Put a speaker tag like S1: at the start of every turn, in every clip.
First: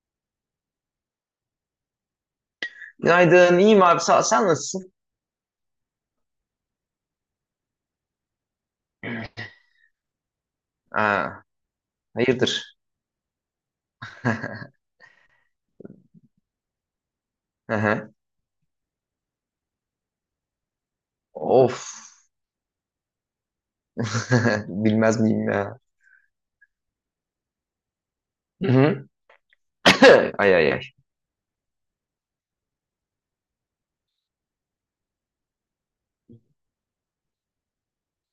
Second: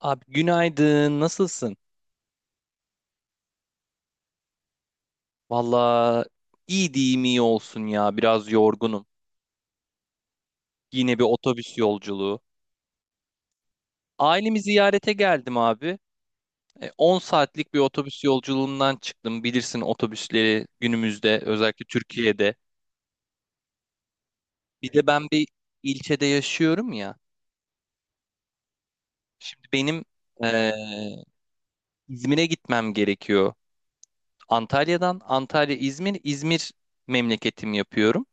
S1: Abi günaydın, nasılsın?
S2: Günaydın, iyiyim abi sağ ol. Sen nasılsın?
S1: Valla iyi diyeyim iyi olsun ya, biraz yorgunum. Yine bir
S2: Aa,
S1: otobüs yolculuğu.
S2: hayırdır?
S1: Ailemi ziyarete geldim abi. 10 saatlik bir
S2: Aha.
S1: otobüs yolculuğundan çıktım. Bilirsin otobüsleri günümüzde, özellikle
S2: Of.
S1: Türkiye'de. Bir de
S2: Bilmez
S1: ben bir
S2: miyim ya?
S1: ilçede yaşıyorum ya.
S2: Hı-hı.
S1: Şimdi benim
S2: Ay
S1: e,
S2: ay ay.
S1: İzmir'e gitmem gerekiyor. Antalya'dan Antalya İzmir, İzmir memleketim yapıyorum.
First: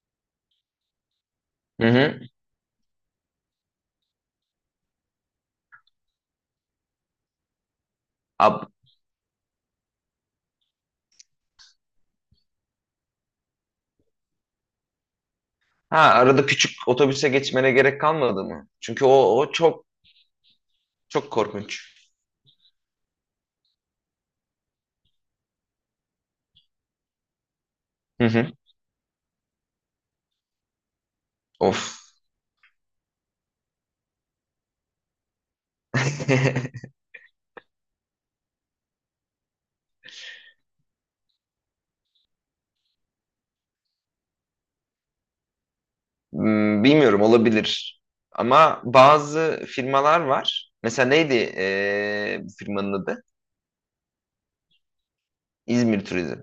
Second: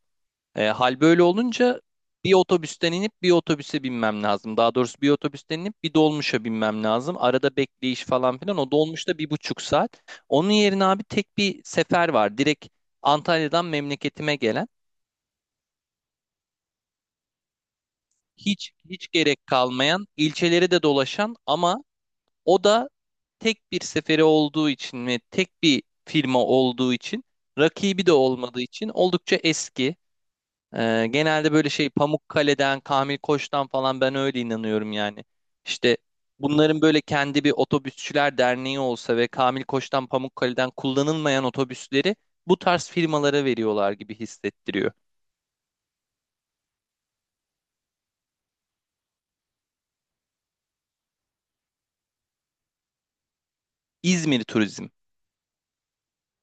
S1: Hal böyle olunca
S2: Hı-hı.
S1: bir otobüsten inip bir otobüse binmem lazım. Daha doğrusu bir otobüsten inip bir dolmuşa binmem lazım. Arada bekleyiş falan filan. O
S2: Ab
S1: dolmuşta bir buçuk saat. Onun yerine abi tek bir sefer var. Direkt Antalya'dan memleketime gelen.
S2: ha, arada küçük otobüse geçmene gerek kalmadı mı?
S1: Hiç hiç gerek
S2: O çok
S1: kalmayan, ilçeleri de dolaşan, ama
S2: korkunç.
S1: o da tek bir seferi olduğu için ve tek bir firma olduğu için, rakibi de
S2: Hı-hı.
S1: olmadığı için oldukça eski. Genelde böyle şey
S2: Of.
S1: Pamukkale'den, Kamil Koç'tan falan ben öyle inanıyorum yani. İşte bunların böyle kendi bir otobüsçüler derneği olsa ve Kamil Koç'tan, Pamukkale'den kullanılmayan otobüsleri bu tarz firmalara veriyorlar gibi hissettiriyor.
S2: Hmm, bilmiyorum, olabilir. Ama bazı firmalar var. Mesela neydi bu firmanın adı?
S1: İzmir Turizm.
S2: İzmir Turizm.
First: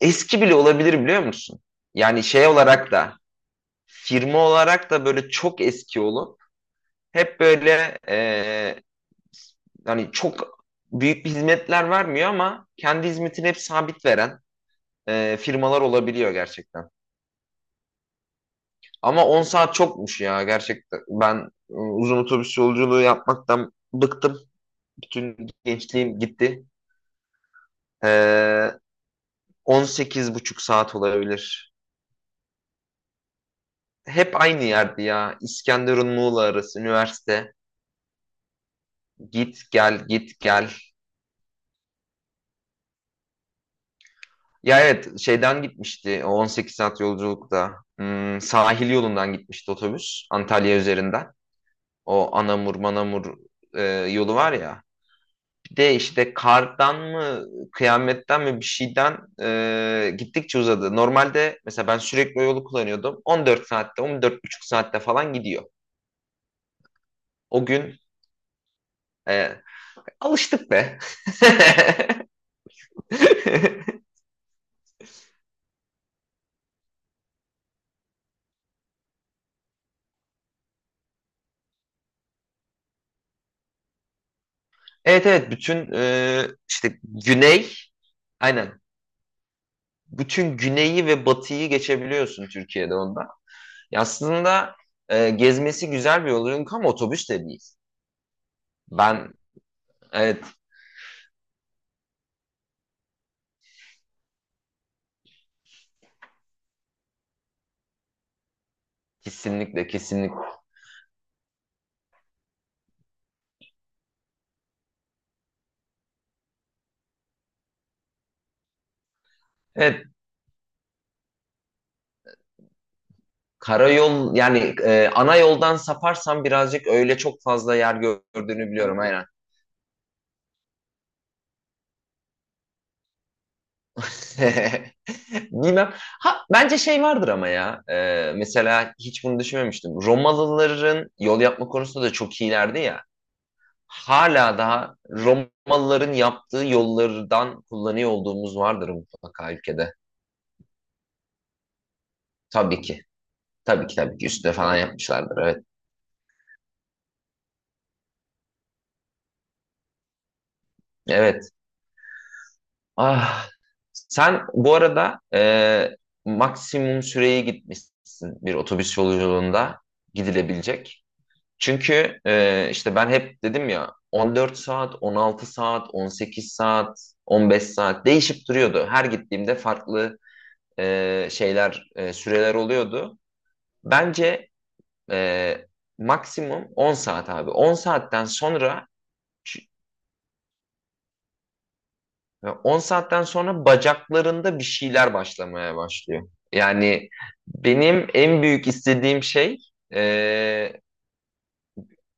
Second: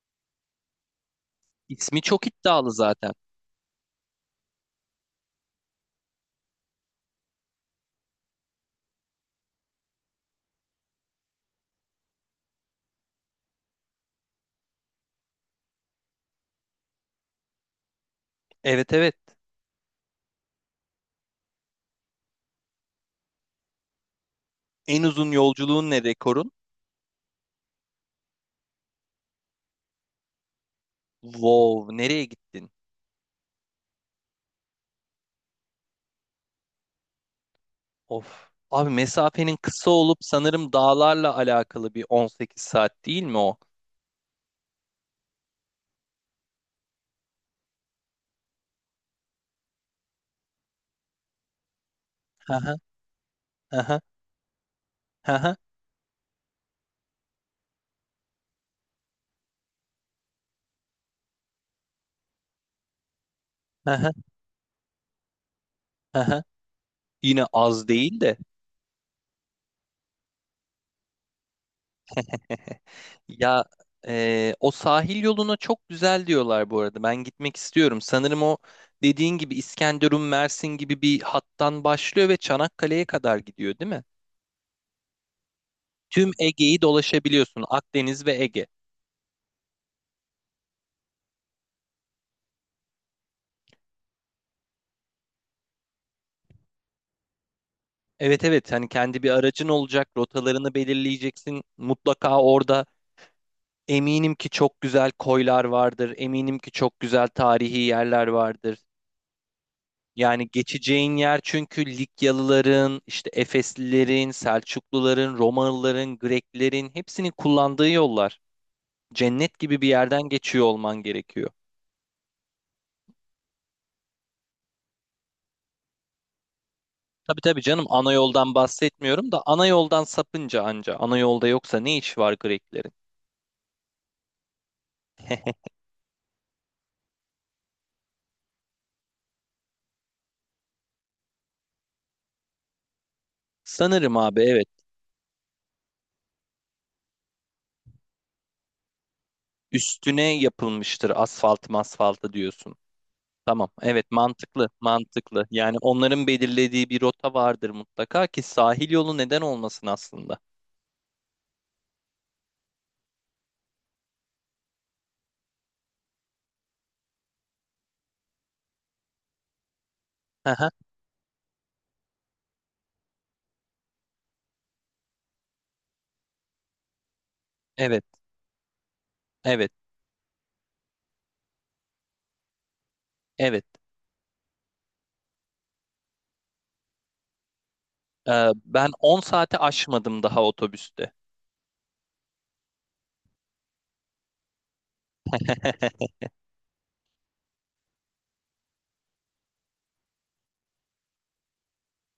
S2: Eski bile olabilir, biliyor musun?
S1: İsmi
S2: Yani
S1: çok
S2: şey
S1: iddialı
S2: olarak
S1: zaten.
S2: da firma olarak da böyle çok eski olup hep böyle hani çok büyük bir hizmetler vermiyor ama kendi hizmetini hep sabit veren firmalar olabiliyor gerçekten.
S1: Evet, evet.
S2: Ama 10 saat çokmuş ya gerçekten. Ben uzun otobüs yolculuğu yapmaktan bıktım.
S1: En uzun
S2: Bütün
S1: yolculuğun ne,
S2: gençliğim
S1: rekorun?
S2: gitti. E, 18 buçuk saat olabilir.
S1: Wow, nereye gittin?
S2: Hep aynı yerdi ya. İskenderun Muğla arası üniversite.
S1: Of. Abi mesafenin
S2: Git
S1: kısa
S2: gel
S1: olup
S2: git gel.
S1: sanırım dağlarla alakalı bir 18 saat, değil mi o?
S2: Ya evet şeyden gitmişti o 18 saat yolculukta. Hmm, sahil yolundan gitmişti otobüs Antalya üzerinden.
S1: Hı
S2: Anamur
S1: hı,
S2: Manamur
S1: hı
S2: e,
S1: hı,
S2: yolu var ya.
S1: hı hı,
S2: Bir de işte kardan mı kıyametten mi bir şeyden gittikçe uzadı. Normalde mesela ben sürekli o yolu kullanıyordum. 14
S1: hı
S2: saatte
S1: hı.
S2: 14,5 saatte falan gidiyor.
S1: Aha, yine
S2: O
S1: az
S2: gün
S1: değil de.
S2: e, Alıştık be.
S1: Ya e, o sahil yoluna çok güzel diyorlar bu arada. Ben gitmek istiyorum. Sanırım o dediğin gibi İskenderun, Mersin gibi bir hattan başlıyor ve Çanakkale'ye kadar gidiyor, değil mi?
S2: Evet evet, bütün
S1: Tüm Ege'yi
S2: işte
S1: dolaşabiliyorsun.
S2: güney,
S1: Akdeniz ve Ege.
S2: aynen, bütün güneyi ve batıyı geçebiliyorsun Türkiye'de onda. Ya aslında gezmesi güzel bir yol çünkü, ama otobüs de değil.
S1: Evet evet, hani kendi bir
S2: Ben
S1: aracın olacak,
S2: evet,
S1: rotalarını belirleyeceksin. Mutlaka orada eminim ki çok güzel koylar vardır. Eminim ki çok güzel tarihi yerler vardır.
S2: kesinlikle kesinlikle.
S1: Yani geçeceğin yer, çünkü Likyalıların, işte Efeslilerin, Selçukluların, Romalıların, Greklerin hepsinin kullandığı yollar. Cennet gibi bir
S2: Evet,
S1: yerden geçiyor olman gerekiyor.
S2: karayol yani, ana yoldan saparsam birazcık öyle
S1: Tabii
S2: çok
S1: tabii
S2: fazla
S1: canım,
S2: yer
S1: ana yoldan
S2: gördüğünü biliyorum, aynen.
S1: bahsetmiyorum da ana yoldan sapınca anca ana yolda, yoksa ne iş var Greklerin?
S2: Bilmem. Ha, bence şey vardır ama ya. Mesela hiç bunu düşünmemiştim. Romalıların yol yapma konusunda da çok iyilerdi ya.
S1: Sanırım abi,
S2: Hala
S1: evet,
S2: daha Romalıların yaptığı yollardan kullanıyor olduğumuz vardır mutlaka ülkede.
S1: üstüne yapılmıştır asfalt masfaltı diyorsun.
S2: Tabii ki.
S1: Tamam
S2: Tabii ki
S1: evet,
S2: tabii ki, üstüne
S1: mantıklı
S2: falan yapmışlardır.
S1: mantıklı,
S2: Evet.
S1: yani onların belirlediği bir rota vardır mutlaka ki sahil yolu neden olmasın aslında.
S2: Evet. Ah. Sen bu arada maksimum süreye gitmişsin bir otobüs yolculuğunda
S1: Hı.
S2: gidilebilecek. Çünkü işte ben hep dedim ya, 14 saat, 16 saat, 18 saat, 15
S1: Evet.
S2: saat değişip duruyordu. Her gittiğimde
S1: Evet,
S2: farklı süreler oluyordu.
S1: evet.
S2: Bence e, maksimum 10 saat abi. 10 saatten
S1: Ee,
S2: sonra
S1: ben 10 saate aşmadım daha otobüste.
S2: 10 saatten sonra bacaklarında bir şeyler başlamaya başlıyor. Yani benim en büyük istediğim şey e,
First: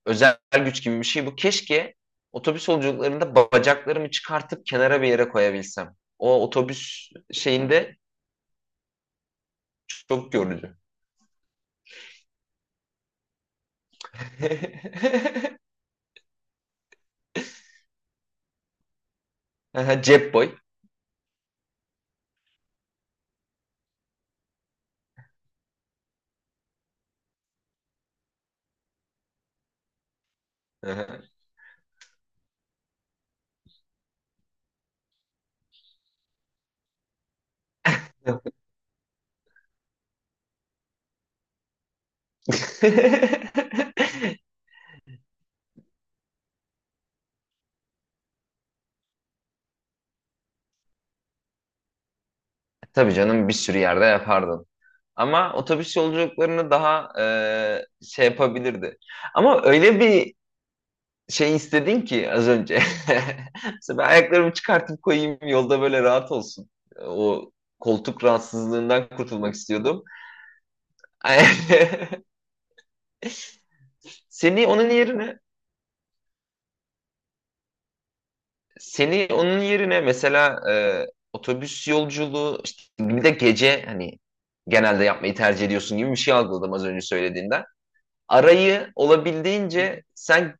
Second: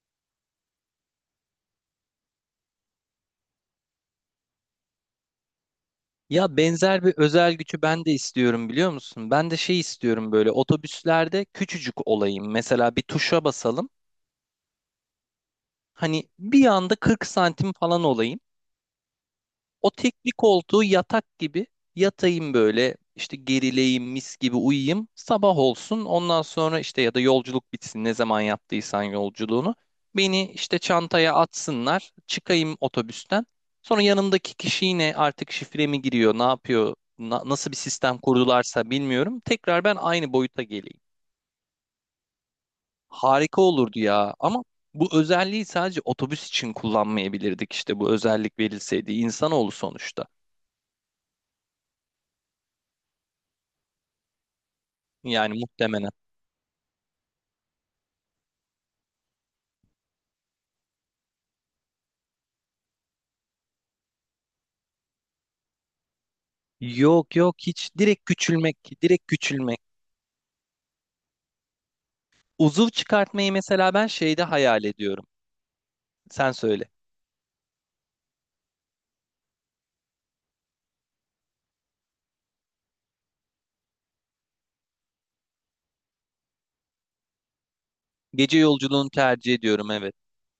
S2: özel güç gibi bir şey bu. Keşke otobüs yolculuklarında bacaklarımı çıkartıp kenara bir yere koyabilsem. O
S1: Ya benzer
S2: otobüs
S1: bir özel gücü
S2: şeyinde
S1: ben de istiyorum, biliyor musun? Ben de şey istiyorum,
S2: çok
S1: böyle
S2: yorucu.
S1: otobüslerde küçücük olayım. Mesela bir tuşa basalım. Hani bir anda 40 santim falan olayım. O
S2: Aha,
S1: tekli
S2: cep boy.
S1: koltuğu yatak gibi yatayım, böyle işte gerileyim, mis gibi uyuyayım, sabah olsun, ondan sonra işte ya da yolculuk bitsin ne zaman yaptıysan yolculuğunu, beni işte
S2: Aha.
S1: çantaya atsınlar, çıkayım otobüsten, sonra yanımdaki kişi yine artık şifre mi giriyor, ne yapıyor, nasıl bir sistem kurdularsa bilmiyorum, tekrar ben aynı boyuta geleyim. Harika olurdu ya, ama bu özelliği sadece otobüs için kullanmayabilirdik, işte bu özellik verilseydi insanoğlu sonuçta,
S2: Tabii canım, bir sürü yerde yapardın. Ama
S1: yani
S2: otobüs
S1: muhtemelen.
S2: yolculuklarını daha şey yapabilirdi. Ama öyle bir şey istedin ki az önce. Mesela ben ayaklarımı çıkartıp koyayım yolda, böyle rahat olsun.
S1: Yok
S2: O
S1: yok, hiç,
S2: koltuk
S1: direkt küçülmek,
S2: rahatsızlığından
S1: direkt
S2: kurtulmak
S1: küçülmek.
S2: istiyordum.
S1: Uzuv çıkartmayı mesela ben şeyde
S2: Seni
S1: hayal
S2: onun
S1: ediyorum.
S2: yerine
S1: Sen söyle.
S2: Seni onun yerine mesela otobüs yolculuğu işte bir de gece, hani genelde yapmayı tercih ediyorsun gibi bir şey algıladım az önce söylediğinden.
S1: Gece
S2: Arayı
S1: yolculuğunu tercih ediyorum,
S2: olabildiğince
S1: evet.
S2: sen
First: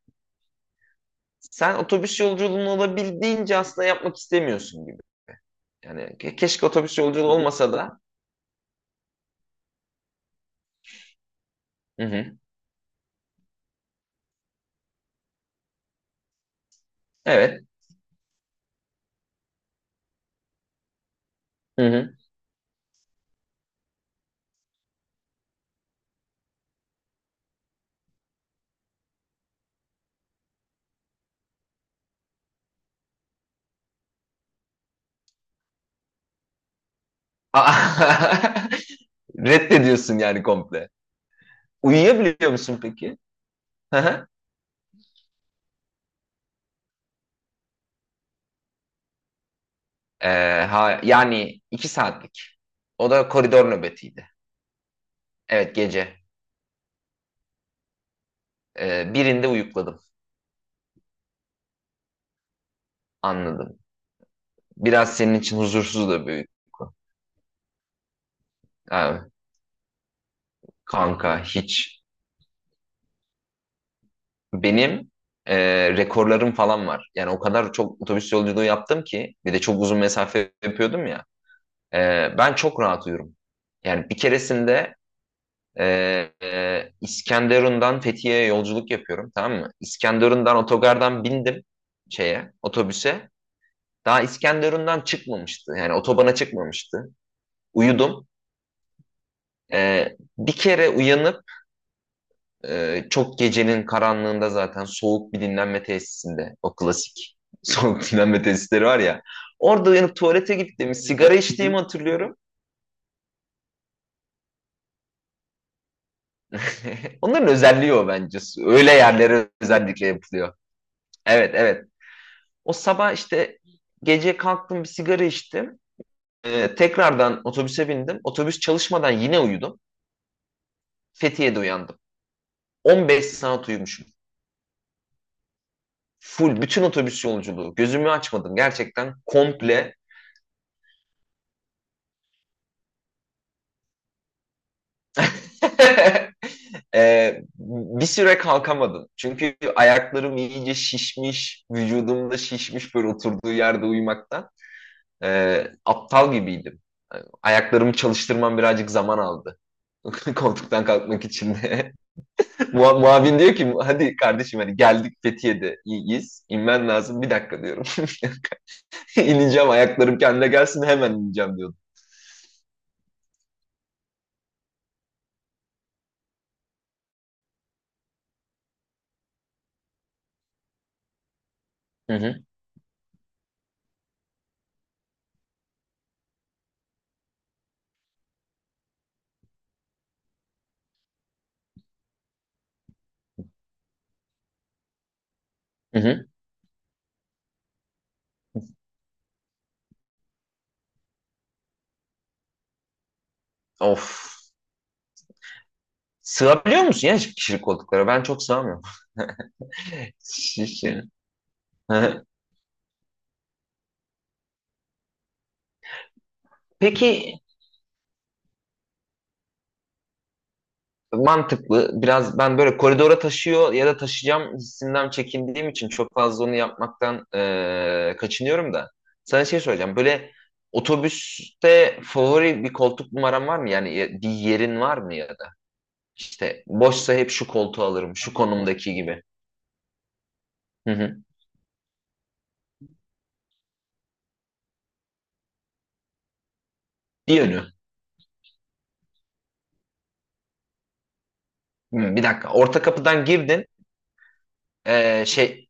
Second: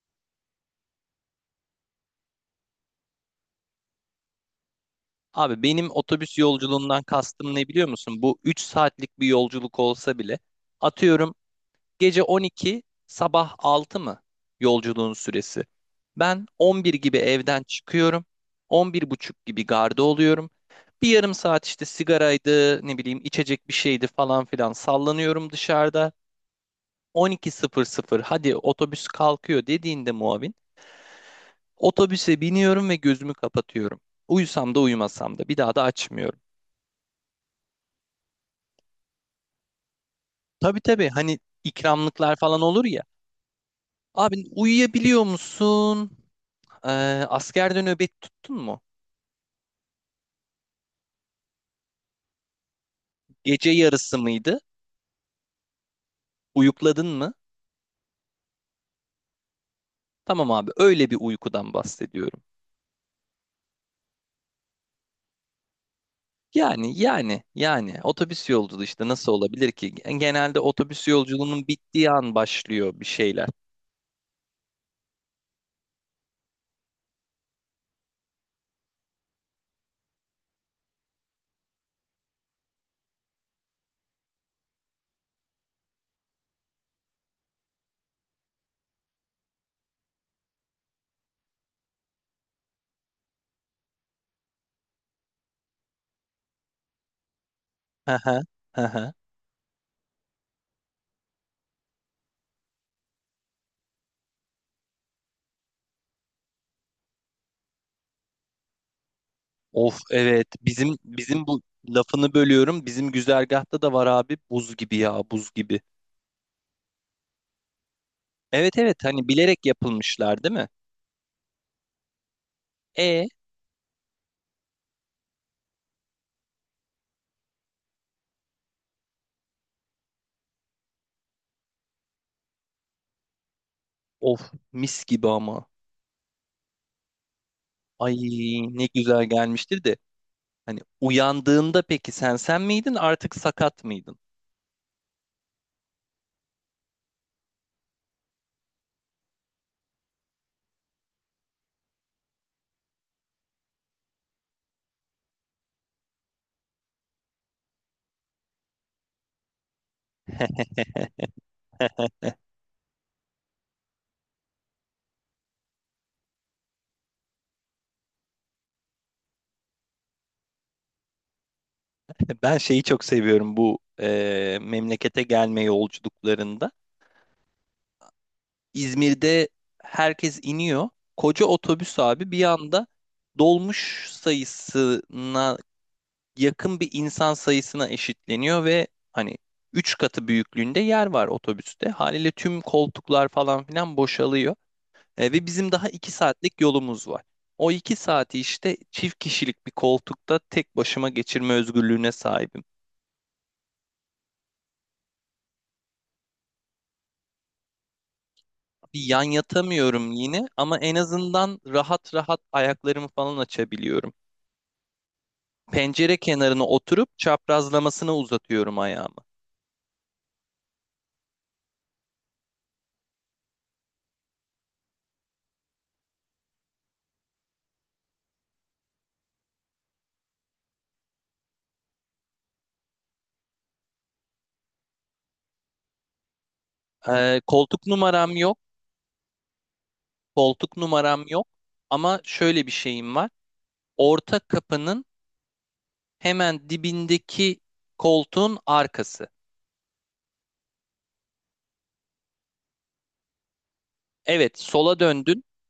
S2: Sen otobüs yolculuğunu olabildiğince aslında yapmak istemiyorsun gibi.
S1: Abi benim
S2: Yani
S1: otobüs
S2: keşke otobüs
S1: yolculuğundan
S2: yolculuğu
S1: kastım ne,
S2: olmasa
S1: biliyor
S2: da.
S1: musun? Bu 3 saatlik bir yolculuk olsa bile, atıyorum,
S2: Hı
S1: gece
S2: hı.
S1: 12 sabah 6 mı yolculuğun süresi? Ben 11 gibi evden
S2: Evet.
S1: çıkıyorum. 11 buçuk gibi garda oluyorum. Bir yarım saat
S2: Hı
S1: işte
S2: hı.
S1: sigaraydı, ne bileyim içecek bir şeydi falan filan, sallanıyorum dışarıda. 12:00, hadi otobüs kalkıyor dediğinde muavin, otobüse biniyorum ve gözümü kapatıyorum. Uyusam da uyumasam da bir daha da açmıyorum.
S2: Aa. Reddediyorsun yani
S1: Tabii
S2: komple.
S1: tabii, hani ikramlıklar
S2: Uyuyabiliyor
S1: falan
S2: musun
S1: olur ya.
S2: peki? Hı hı.
S1: Abi uyuyabiliyor musun? Ee, Askerde nöbet tuttun mu?
S2: Ha, Yani iki saatlik. O da
S1: Gece
S2: koridor
S1: yarısı
S2: nöbetiydi.
S1: mıydı?
S2: Evet, gece.
S1: Uyukladın mı?
S2: Birinde uyukladım.
S1: Tamam abi, öyle bir uykudan bahsediyorum.
S2: Anladım. Biraz senin için huzursuz da bir uyku.
S1: Yani yani yani otobüs yolculuğu işte
S2: Ha,
S1: nasıl olabilir ki? Genelde otobüs
S2: kanka
S1: yolculuğunun
S2: hiç.
S1: bittiği an başlıyor bir şeyler.
S2: Benim e, rekorlarım falan var. Yani o kadar çok otobüs yolculuğu yaptım ki, bir de çok uzun mesafe yapıyordum ya. E, Ben çok rahat uyurum. Yani bir keresinde e, İskenderun'dan Fethiye'ye yolculuk yapıyorum, tamam mı? İskenderun'dan otogardan bindim şeye, otobüse. Daha İskenderun'dan çıkmamıştı. Yani otobana çıkmamıştı.
S1: Hı
S2: Uyudum.
S1: hı. Hı hı.
S2: E, Bir kere uyanıp çok gecenin karanlığında zaten soğuk bir dinlenme tesisinde, o klasik soğuk dinlenme tesisleri var ya. Orada
S1: Of
S2: uyanıp
S1: evet,
S2: tuvalete gittiğimi,
S1: bizim
S2: sigara
S1: bizim bu
S2: içtiğimi
S1: lafını
S2: hatırlıyorum.
S1: bölüyorum. Bizim güzergahta da var abi, buz gibi ya, buz gibi.
S2: Onların özelliği o bence.
S1: Evet
S2: Öyle
S1: evet, hani
S2: yerlere
S1: bilerek
S2: özellikle
S1: yapılmışlar, değil
S2: yapılıyor.
S1: mi?
S2: Evet, evet. O sabah
S1: E
S2: işte gece kalktım, bir sigara içtim. Tekrardan otobüse bindim. Otobüs çalışmadan yine uyudum. Fethiye'de uyandım. 15 saat uyumuşum.
S1: of mis gibi ama.
S2: Full bütün otobüs yolculuğu. Gözümü
S1: Ay
S2: açmadım.
S1: ne
S2: Gerçekten
S1: güzel gelmiştir de.
S2: komple.
S1: Hani uyandığında peki sen sen miydin artık, sakat mıydın?
S2: Bir süre kalkamadım. Çünkü ayaklarım iyice şişmiş, vücudumda şişmiş böyle oturduğu yerde uyumaktan. Aptal gibiydim. Yani ayaklarımı çalıştırmam birazcık zaman aldı. Koltuktan kalkmak için de. Muavin diyor ki hadi kardeşim, hani geldik, Fethiye'de iyiyiz, İnmen lazım. Bir dakika diyorum. İneceğim, ayaklarım kendine gelsin, hemen ineceğim diyordum.
S1: Ben şeyi çok seviyorum bu memlekete gelme yolculuklarında. İzmir'de herkes iniyor. Koca otobüs
S2: Hı
S1: abi bir
S2: hı,
S1: anda dolmuş sayısına yakın bir insan sayısına eşitleniyor ve hani 3 katı büyüklüğünde yer var otobüste. Haliyle tüm koltuklar falan filan boşalıyor. E, ve bizim daha
S2: hı
S1: iki
S2: hı.
S1: saatlik yolumuz var. O 2 saati işte çift kişilik bir koltukta tek başıma geçirme özgürlüğüne sahibim.
S2: Of. Sığabiliyor musun ya kişilik koltuklara? Ben çok sığamıyorum.
S1: Bir yan yatamıyorum yine ama
S2: Şiş.
S1: en azından rahat
S2: Hı.
S1: rahat ayaklarımı falan açabiliyorum. Pencere kenarına oturup
S2: Peki,
S1: çaprazlamasına uzatıyorum ayağımı.
S2: mantıklı. Biraz ben böyle koridora taşıyor ya da taşıyacağım hissinden çekindiğim için çok fazla onu yapmaktan kaçınıyorum da. Sana şey soracağım. Böyle otobüste favori bir koltuk numaran var mı? Bir yerin var mı ya da? İşte boşsa hep
S1: E,
S2: şu
S1: koltuk
S2: koltuğu alırım.
S1: numaram
S2: Şu
S1: yok.
S2: konumdaki gibi.
S1: Koltuk
S2: Hı hı.
S1: numaram yok ama şöyle bir şeyim var. Orta kapının hemen
S2: Bir
S1: dibindeki
S2: yönü.
S1: koltuğun arkası.
S2: Hı, bir dakika. Orta kapıdan girdin.
S1: Evet, sola
S2: Eee,
S1: döndün,
S2: şey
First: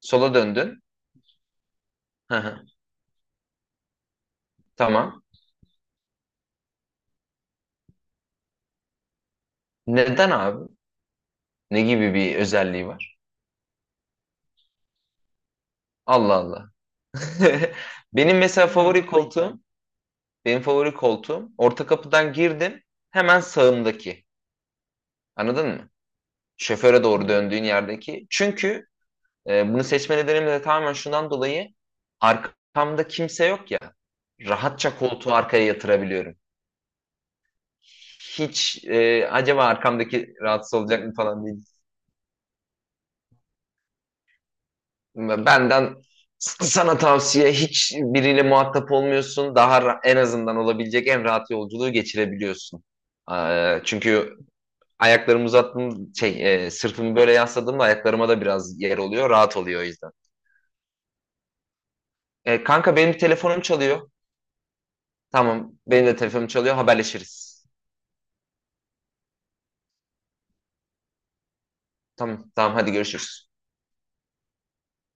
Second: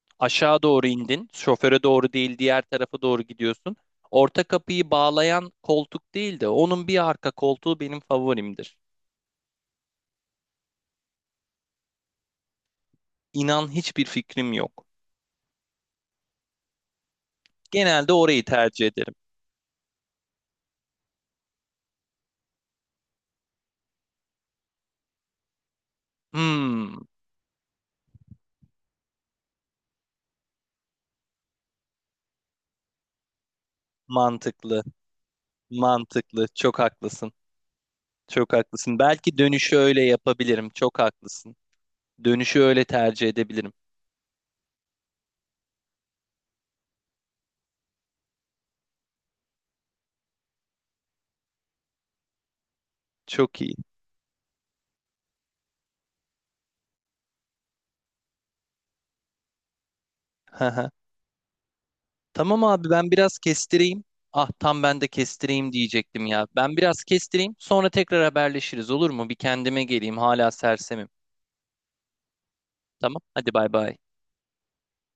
S2: Sola
S1: aşağı
S2: döndün.
S1: doğru indin. Şoföre doğru
S2: Hı
S1: değil, diğer
S2: hı.
S1: tarafa doğru gidiyorsun. Orta kapıyı
S2: Tamam.
S1: bağlayan koltuk değil de onun bir arka koltuğu benim favorimdir.
S2: Neden abi? Ne gibi bir özelliği var?
S1: İnan, hiçbir fikrim yok.
S2: Allah Allah.
S1: Genelde
S2: Benim
S1: orayı
S2: mesela
S1: tercih
S2: favori
S1: ederim.
S2: koltuğum, benim favori koltuğum, orta kapıdan girdim hemen sağımdaki. Anladın mı?
S1: Hmm,
S2: Şoföre doğru döndüğün yerdeki. Çünkü bunu seçme nedenim de tamamen şundan dolayı, arkamda kimse yok ya.
S1: mantıklı,
S2: Rahatça koltuğu arkaya yatırabiliyorum.
S1: mantıklı. Çok haklısın. Çok
S2: Hiç
S1: haklısın. Belki
S2: acaba
S1: dönüşü öyle
S2: arkamdaki
S1: yapabilirim.
S2: rahatsız
S1: Çok
S2: olacak mı falan diye.
S1: haklısın. Dönüşü öyle tercih edebilirim.
S2: Ve Benden Sana tavsiye, hiç biriyle muhatap olmuyorsun. Daha en azından olabilecek en rahat yolculuğu geçirebiliyorsun.
S1: Çok iyi.
S2: Çünkü ayaklarımı uzattım, sırtımı böyle yasladığımda ayaklarıma da biraz yer oluyor. Rahat oluyor o yüzden.
S1: Haha. Tamam abi,
S2: Kanka
S1: ben
S2: benim
S1: biraz
S2: telefonum
S1: kestireyim.
S2: çalıyor.
S1: Ah tam ben de kestireyim
S2: Tamam, benim de
S1: diyecektim ya.
S2: telefonum çalıyor.
S1: Ben biraz kestireyim,
S2: Haberleşiriz.
S1: sonra tekrar haberleşiriz, olur mu? Bir kendime geleyim, hala sersemim.
S2: Tamam, tamam, hadi
S1: Tamam
S2: görüşürüz.
S1: hadi, bay bay.